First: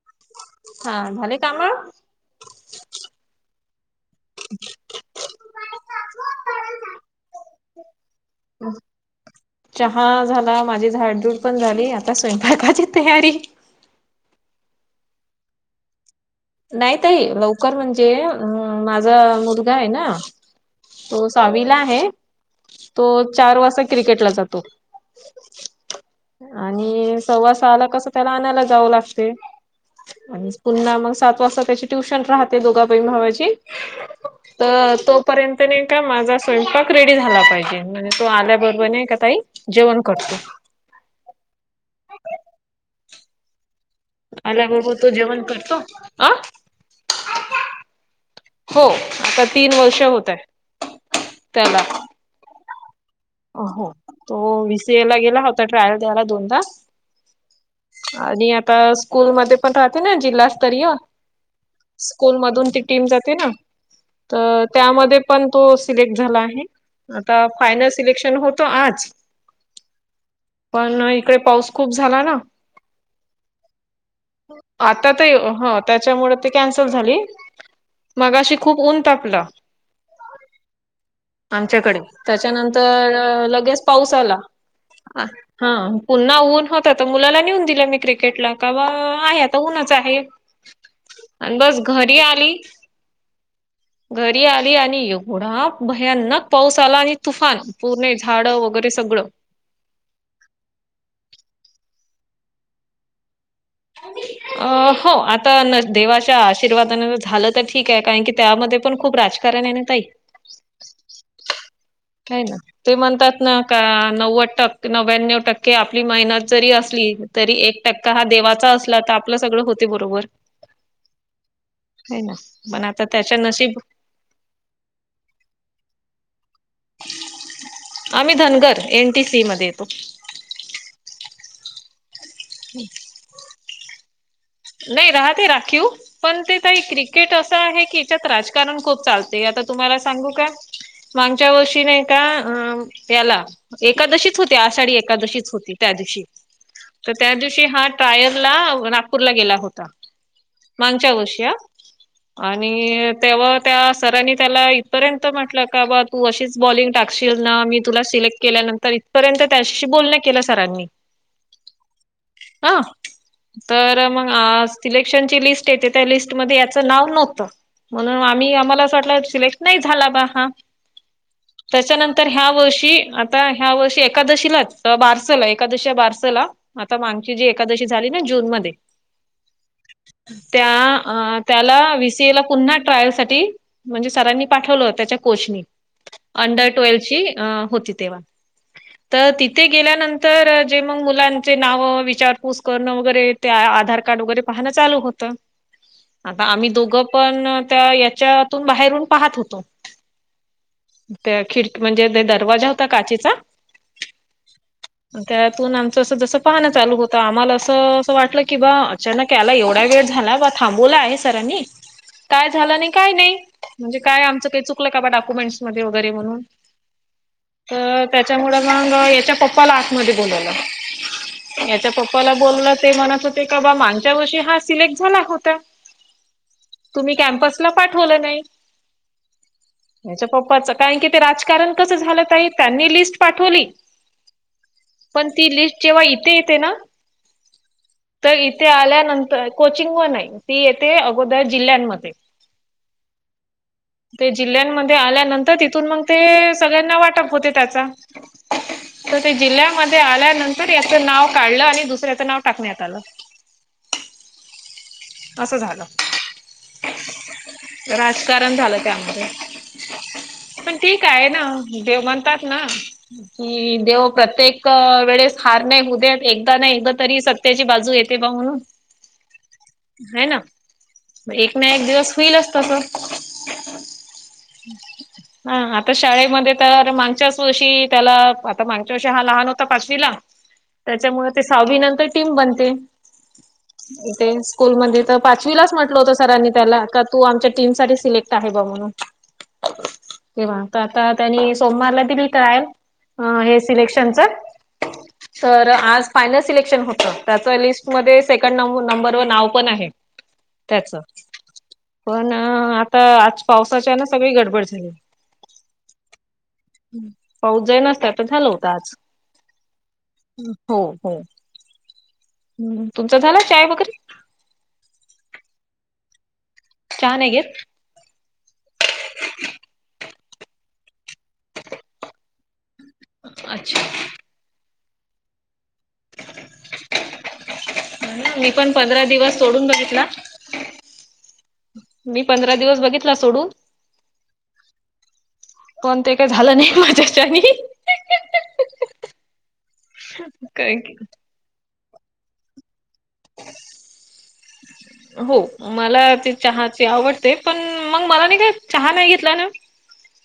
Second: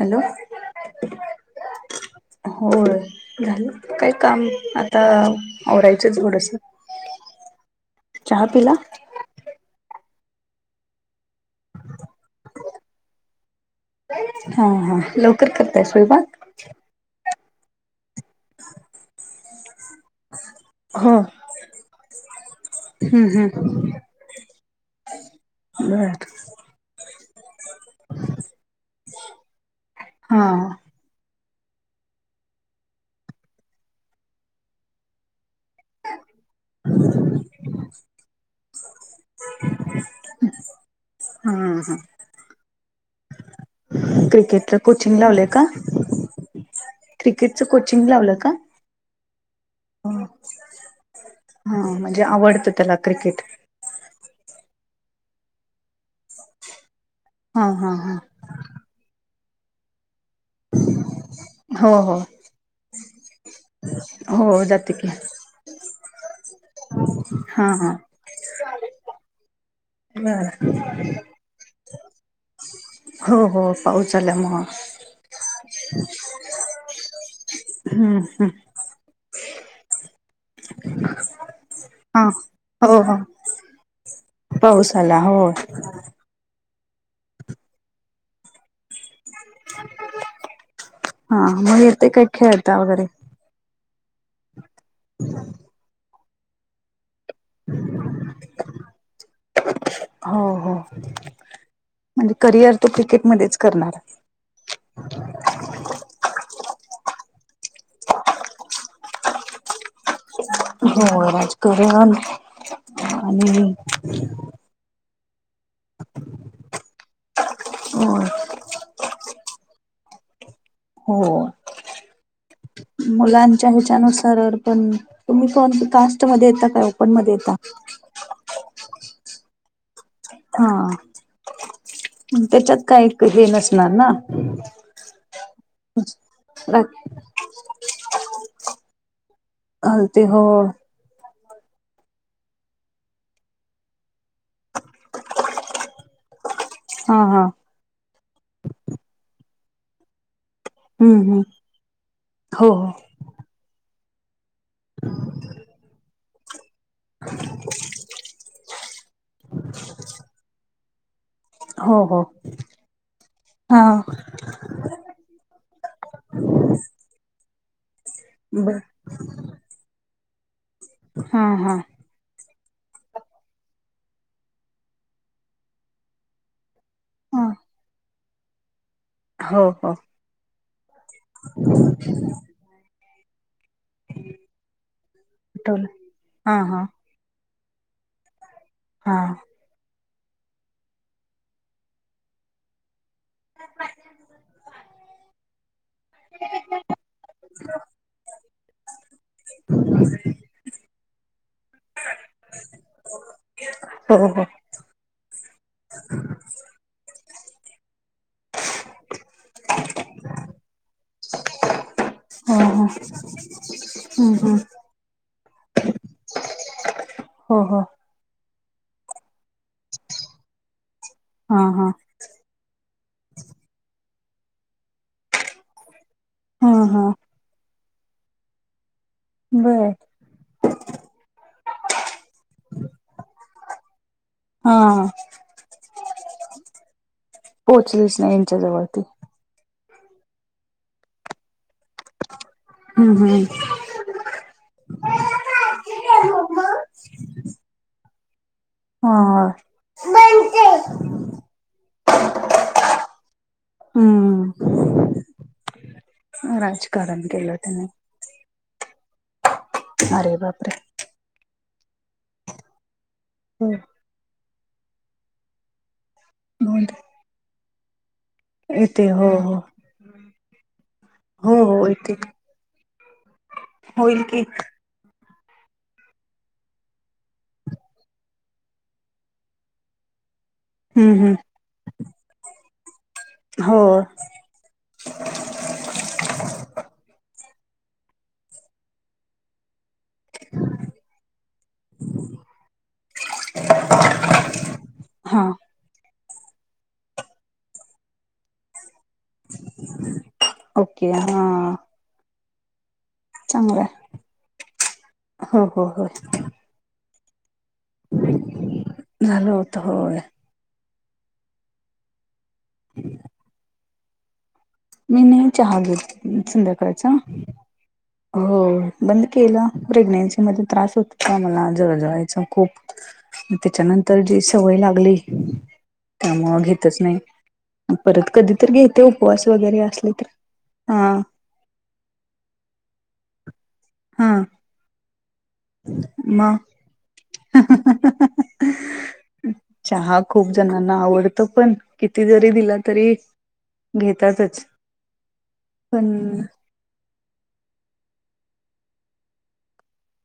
Hello हा झाले काम होय झाले काही काम आता आवरायचे ये थोडस चहा पिला? चहा झाला माझी झाडधूड पण झाली आता स्वयंपाकाची तयारी हा हा लवकर करताय स्वयंपाक नाही ताई लवकर म्हणजे अ माझा मुलगा आहे ना हो तो हम्म सहावीला आहे. तो चार हम्म वाजता क्रिकेटला जातो. [unintelligible] आणि सव्वासहा ला कस त्याला आणायला जावं लागते हा आणि पुन्हा मग सात वाजता त्याची ट्युशन राहते दोघा बहिण भावाची तर तो पर्यंत नाही का माझा स्वयंपाक रेडी झाला पाहिजे म्हणजे तो आल्याबरोबर नाही का ताई जेवण करतो. हा हा आल्या क्रिकेटच बरोबर तो कोचिंग जेवण लावलंय का करतो अ क्रिकेटचं कोचिंग लावलं का हो आता तीन वर्ष होताये. हा त्याला म्हणजे आवडतं त्याला क्रिकेट हो तो वीसीए ला गेला होता ट्रायल द्यायला दोनदा हा हा हा आणि आता स्कूल मध्ये पण राहते ना जिल्हा स्तरीय हो हो स्कूल मधून ती टीम जाते ना हो तर जाते की त्यामध्ये पण तो सिलेक्ट झाला आहे आता हा फायनल हा सिलेक्शन होतो आज बर पण इकडे पाऊस खूप झाला ना हो हो पाऊस झाला. आता तर ह त्याच्यामुळे ती कॅन्सल झाली. हा हा मगाशी खूप ऊन तापला आमच्याकडे हा त्याच्यानंतर हो हो तर लगेच पाऊस आला पाऊस आला होय हा पुन्हा ऊन होत तर मुलाला नेऊन दिले मी क्रिकेटला का बा आहे आता ऊनच आहे. हा आणि मग बस येते घरी काय आली खेळता वगैरे घरी आली आणि एवढा भयानक पाऊस आला आणि तुफान पूर्ण झाडं वगैरे सगळं हो हो म्हणजे करिअर तो क्रिकेट मध्येच करणार. अ हो आता देवाच्या आशीर्वादान झालं तर ठीक आहे कारण की त्यामध्ये पण खूप राज हॅलो नीनी ताई हो राजकरण काय ना ते म्हणतात ना आणि का आणि नव्वद टक्के नव्याण्णव टक्के आपली मेहनत जरी असली तरी एक टक्का हा देवा- चा असला तर आपलं सगळं होते बरोबर. हो हो ना म [inaudible] मुलांच्या हिच्यानुसार पण. तुम्ही कोणती कास्ट मध्ये येता काय ओपन मध्ये येता. आम्ही धनगर एन टी सी मध्ये येतो. हा त्याच्यात काही हे नसणार ना. नाही राहते राखीव पण ते ताई क्रिकेट असं आहे की याच्यात राजकारण खूप चालतं. ते आता तुम्हाला ते सांगू हो का मागच्या वर्षी नाही का अ ह्याला एकादशीच होती आषाढी एकादशीच होती त्या दिवशी. तर त्या दिवशी हा ट्रायल ला नागपूरला गेला होता. मागच्या हम्म हम्म वर्षी आ, हो आणि तेव्हा त्या सरांनी त्याला इथपर्यंत म्हटलं का बा तू अशीच बॉलिंग टाकशील ना मी तुला सिलेक्ट केल्यानंतर [inaudible] इथ पर्यंत त्याच्याशी बोलण केलं सरांनी. हो हो अ हा तर मग आज. सिलेक्शन ची लिस्ट येते त्या लिस्ट मध्ये याचं नाव नव्हतं म्हणून आम्ही बर आम्हाला असं वाटलं सिलेक्ट. नाही झाला बा हां हा हा त्याच्यानंत- [inaudible] तर ह्या वर्षी आता ह्या वर्षी एकादशीलाच तर बारसला एकादशी बारसला आता मागची जी ह एकादशी झाली ना जून मध्ये. हो हो त्या त्याला विसीएला ला पुन्हा ट्रायल साठी म्हणजे सरांनी पाठवलं त्याच्या कोचनी आठवलं हा अंडर हा ट्वेलं ची अं होती तेव्हा. हा तर तिथे गेल्यानंतर जे मग मुलांचे नाव विचारपूस करणं वगैरे ते आधार कार्ड वगैरे पाहणं चालू होतं. आता आम्ही दोघं पण त्या याच्यातून बाहेरून पाहत होतो. त्या खिडकी म्हणजे ते दरवाजा होता काचेचा. हो हो हो त्यातून आमचं असं जसं पाहणं चालू होतं आम्हाला असं असं वाटलं कि बा अचानक याला एवढा वेळ झाला बा थांबवला आहे सरांनी [inaudible] काय झालं हो नाही काय नाही म्हणजे काय हम्म आमचं हम्म काही चुकलं का बा डॉक्युमेंट्स मध्ये वगैरे म्हणून. हो हो तर त्याच्यामुळे मग ह्याच्या पप्पाला आतमध्ये बोलावलं हा हा ह्याच्या पप- मला बोललं ते म्हणत होते का बा मागच्या वर्षी हा सिलेक्ट झाला होता. हा हा तुम्ही कॅम्पसला पाठवलं नाही. बरं याच्या पप्पाच काय की, ते राजकारण कसं झालं ताई त्यांनी लिस्ट पाठवली. हा पण ती लिस्ट जेव्हा येई- ती येते ना पोहोचलीच नाही तर यांच्या इथे जवळ ती आल्यानंतर. कोचिंग वन ये ती येते अगोदर जिल्ह्यांमध्ये हू हू [unintelligible] ते जिल्ह्यांमध्ये आल्यानंतर तिथून मग ते सगळ्यांना वाटप होते त्याचा. [unintelligible] तर ते जिल्ह्यामध्ये आल्यानंतर याचं नाव काढलं आणि दुसऱ्याचं नाव टाकण्यात आलं. हं असं झालं राजकारण केलं त्यानी. राजकारण झालं त्यामध्ये. अरे बापरे. काय ना देव म्हणतात ना हो मि, देव करते. दर वेळेस हार नाही उद्या एकदा नाही हो एकदा तरी सत्याची बाजू येते बा म्हणून. येते हो हो. हे ना हो एक ना एक हो दिवस येते होईलच तसं. होईल की, हां आता शाळेमध्ये तर मागच्याचं वर्षी त्याला आता मागच्या वर्षी हा लहान होता पाचवीला. [unintelligible] त्याच्यामुळे ते सहावी नंतर टीम बनते हो इथेच. स्कूलमध्ये तर पाचवीलाचं म्हटलं होतं सरांनी त्याला का तू आमच्या टीम साठी सिलेक्ट आहे बा म्हणून. [unintelligible] तेवा तर आता त्यांनी सोमवारला दिली ट्रायल अ हे सिलेक्शनचं. हा तर आज फायनल सिलेक्शन होत त्याच लिस्टमध्ये सेकंड नंब नंबवर नाव. पण आहे त्याच ओके हा पण अ आता आज. चांगलंय पावसाच्या ना सगळी गडबड झाली हो हो हो पाऊस जाई ना. त्याच झालं होत आज. झालं होत होय हो हो तुमचा झाला चाय वगैरे. मी नही चहा घेत चहा संध्याकाळचा. नाही घेत हो बंद केलं प्रेग्नेन्सी मध्ये त्रास होत होता. मला जळजळचा खूप. अच्छा त्याच्यानंतर जी सवय लागली. त्यामुळे घेतच नाही परत कधी तर घेते उपवास. सोडुन वगैरे बघितला असले तर हा मी पंधरा दिवस बघितला सोडून. हा. पण ते काय झालं नाही माझ्याच्यानी. अअअअ अ चहा खूप कारण जणांना की आवडतो पण. किती जरी दिला तरी घेतातच. हो मला पण ते चहात. ते. आवडते पण मग मला नाही काय चहा नाही घेतला ना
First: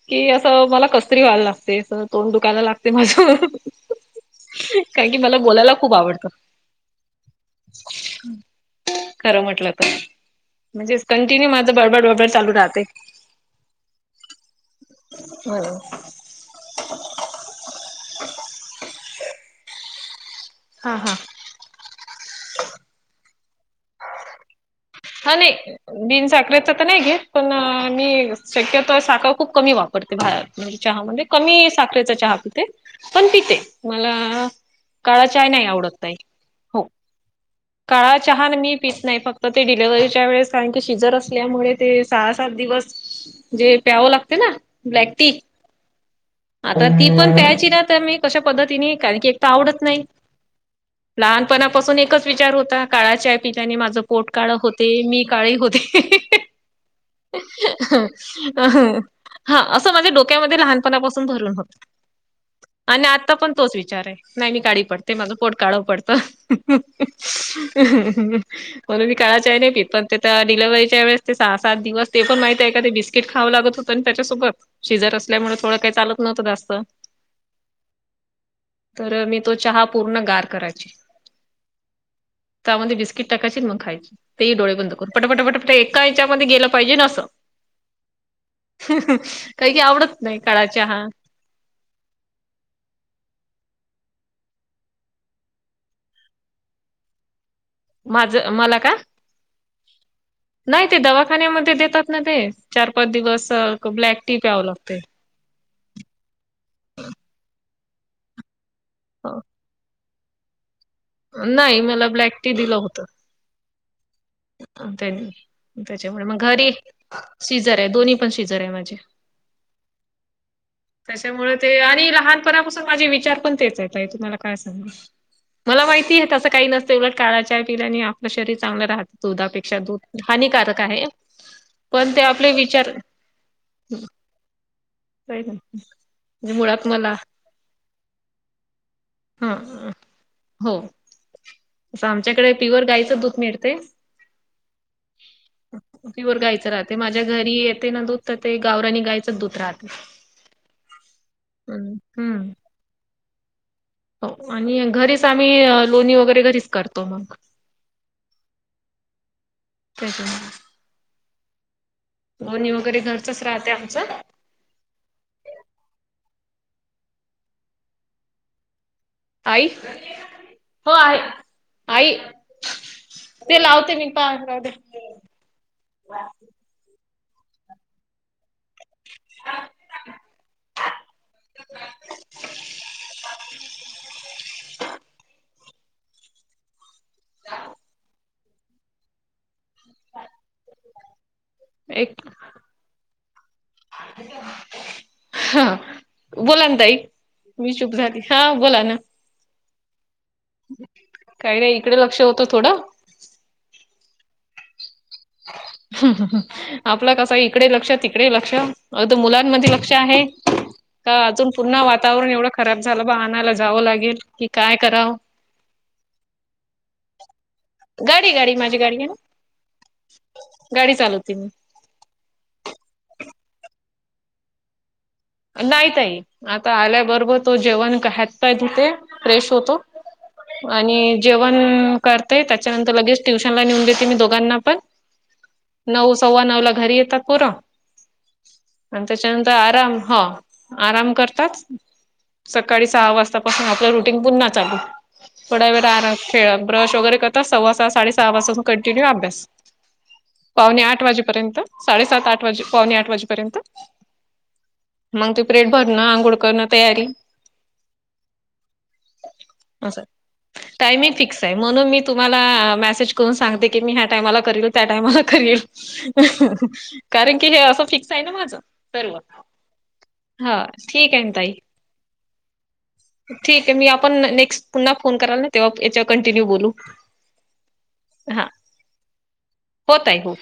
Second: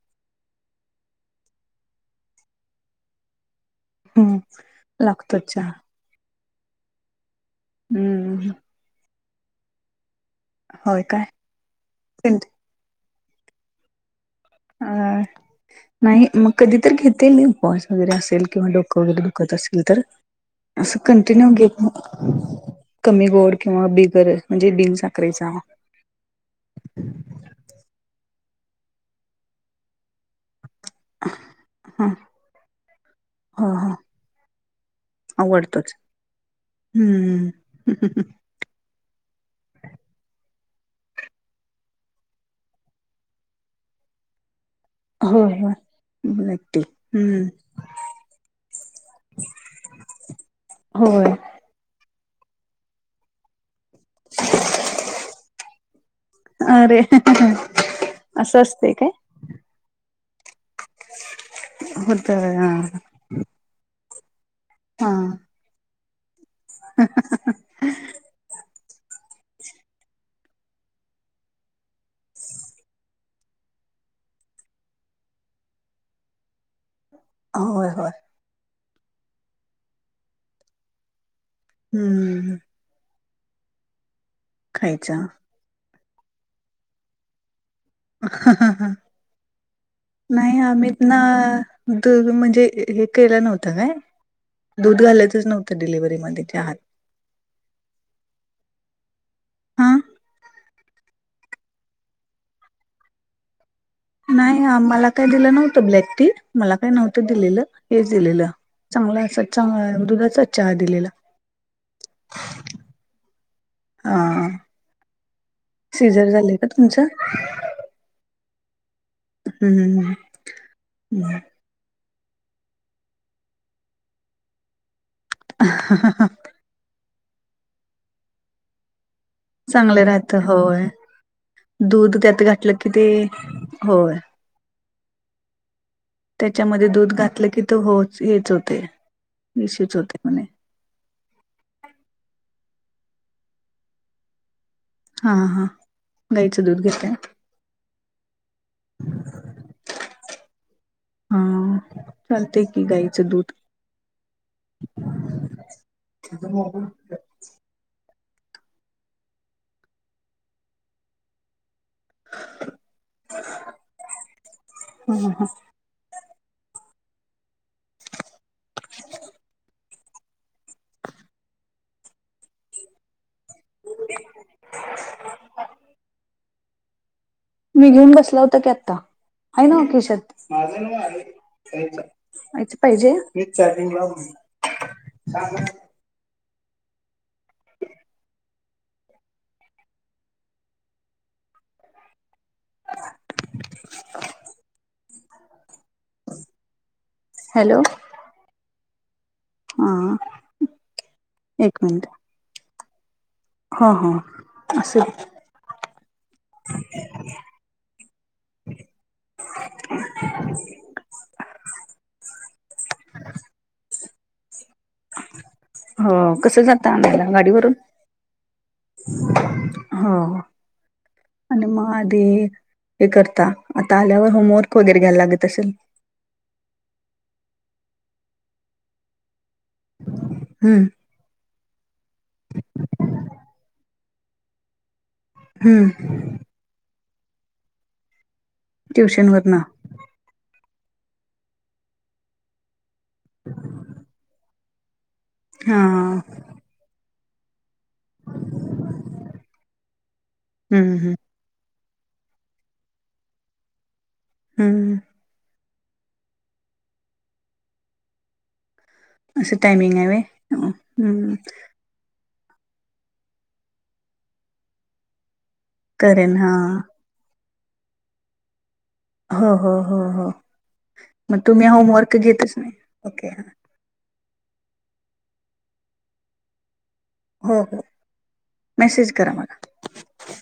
कि असं मला कसतरी व्हायला लागते अस तोंड. दुखायला लागते माझ हम्म कारण की मला लागतो चहा बोलायला खूप आवडत. हम्म् ह. खरं म्हटलं तर म्हणजे होय काय कंटिन्यू माझ बळबड बळबड चालू राहते. अ हा नाही मग कधी तर्री घेत. ते मी बॉस वगैरे असेल किंवा डोकं वगैरे दुखत असेल तर असं हा कंटिन्यू घेत. कमी गोड किंवा बिगर म्हणजे बिनस. हवि. बिन साखरेचा तर नाही घेत पण मी शक्यतो साखर खूप कमी वापरते भाहेर. म्हणजे चहामध्ये कमी साखरेचा चहा पिते पण पिते हो हो मला. काळा चाय नाही आवडतोच. आवडत ताई. हो हम्म. काळा चहा मी पित नाही फक्त. ते डिलेव्हरीच्या वेळेस कारण की सिजर असल्यामुळे ते सहा सात दिवस जे प्याव लागते ना ब्लॅक टी [unintelligible] टी आता ती पण हम्म प्यायची ना तर मी कशा पद्धतीने कारण की एक तर आवडत नाही होय पणापासून एकच विचार होता काळा चाय पिल्याने माझं पोट काळ होते मी काळे होते अरे असं असते काय हा असं माझ्या डोक्यामध्ये लहानपणापासून भरून होत. होत आणि हा आता पण तोच विचार आहे नाही मी काळी पडते माझ पोट काळ पडतं. [unintelligible] म्हणून मी काळा चाय नाही पित पण ते डिलेव्हरीच्या वेळेस ते सहा सा सात दिवस ते पण माहती आहे का ते बिस्किट खावं लागत होतं आणि त्याच्यासोबत सीजर असल्यामुळे थोडं काही चालत नव्हत जास्त होय होय तर मी तो चहा पूर्ण गार करायची हम्म त्यामध्ये बिस्किट टाकायची मग खायची तेही डोळे बंद करून खायचा पटपट पटपट एका ह्याच्यामध्ये गेलं पाहिजेन असं. काही की आवडत नाही काळा आम्हीत चहा ना दुध म्हणजे हे केलं नव्हतं काय? दूध घालायच च नव्हतं डिलिव्हरीमध्ये चहात माझं मला का? हा नाही ते, दवाखान्यामध्ये देतात ना ते, चार पाच दिवस. ब्लॅक टी नाही प्यावं हा लागते. मला काही दिलं नव्हतं ब्लॅक टी मला काही नव्हतं दिलेलं हेच दिलेलं. चांगला असा चहा दुधाचाच चहा दिलेला. नाही मला ब्लॅक टी दिलं होत. हा अ त्यांनी त्याच्यामुळे सिजर मग झालंय का घरी तुमचं सिझर दोन्ही पण सिझर आहे माझे, हम्म हम्म. त्याच्यामुळे ते आणि लहानपणापासून माझे विचार पण तेच आहे ताई तुम्हाला काय सांगू. मला माहिती आहे ना तसं काही नसतं उलट काळा चहा पिल्याने आपलं शरीर चांगलं राहतं. दुधापेक्षा चांगलं दूध राहत हानिकारक होय आहे. पण दूध ते त्यात आपले घातलं की विचार ते, होय काय झालं त्याच्यामध्ये दूध घातलं की तर होच हेच होते हा इशूच होते म्हणे. हो, आता आमच्याकडे प्युअर गाईचं दूध मिळते हा हा पिवर गाईचं दूध राहते घेताय माझ्या घरी येते ना दूध तर ते गावरानी गाईचंच दूध राहते. [inaudible] हा हम् हम्म. चालतय गाईचं दूध हो आणि घरीच आम्ही लोणी वगैरे घरीच करतो मग. [unintelligible] लोणी वगैरे घरचच राहते आमचं. हम् हम हम. [inaudible] आई हो आहे आई ते लावते मी पाण जाऊदे. मी घेऊन बसला होता की आता, आहे ना ओ खिशात. [unintelligible] पाहिजे नीट चार्जिंग लाव [inaudible] [inaudible] एक.............. हा. बोला ना ताई मी हॅलो शुभ झाली हा बोला ना. हा... आ.. काय रे इकडे लक्ष होतं थोडं. हां हां असल. हम ह... ह... आपल कस आहे इकडे लक्ष तिकडे लक्ष अग मुलांमध्ये लक्ष आहे. का अजून पुन्हा वातावरण एवढं खराब झालं बा आणायला जावं लागेल, कि काय करावं. हो कसं जात आणायला गाडीवरून. गाडी गाडी माझी गाडी आहे ना गाडी चालवते मी. मम्मा दे हे करता आता आल्यावर होमवर्क वगैरे घ्यायला लागत. असेल नाही ताई आता आल्याबरोबर तो जेवण हातपाय धुतो जेवण फ्रेश होतो. [unintelligible] हम्म आणि. जेवंण करते त्याच्यानंतर लगेच ट्युशन नेऊन देते मी दोघांना पण..... हम्म नऊ सव्वा नऊ ला घरी येतात पोर, आणि ट्युशन त्याच्यानंतर वरन आराम. हा आराम करताात... सकाळी सहा वाजतापासून आपलं रुटीन पुन्हा. थोडा हा वेळ आराम हम्म खेळ ब्रश वगरे करतात सव्वासहा साडेसहा वाजता पासून कंटिन्यू अभ्यास.. पावणे आठ हम्म वाजेपर्यंत. साडेसात आठ वाजे... पावणे आठ वाजेपर्यंत हम्म... मग ते बॅग भरणं आंघोळ करणं तयारी असं टायमिंग आस आहे व्हय टायम ही हम्म फिक्स आहे म्हणून मी- तुम्हाला मेसेज करून सांगते की मी ह्या टायमाला करील त्या टायमाला करील- ह करेन हा ह कारण की हे असं फिक्स आहे ना माझं तर मग हों हों हों हों ना मग ताई तुम्ही होमवर्क घेतच नाही ओके! ते मी आपण नेक्स्ट पुन्हा फोन कराल ना तेव्हा याच्यावर कंटिन्यू बोलू. हो हो मेसेज करा मला. हों ताई हो.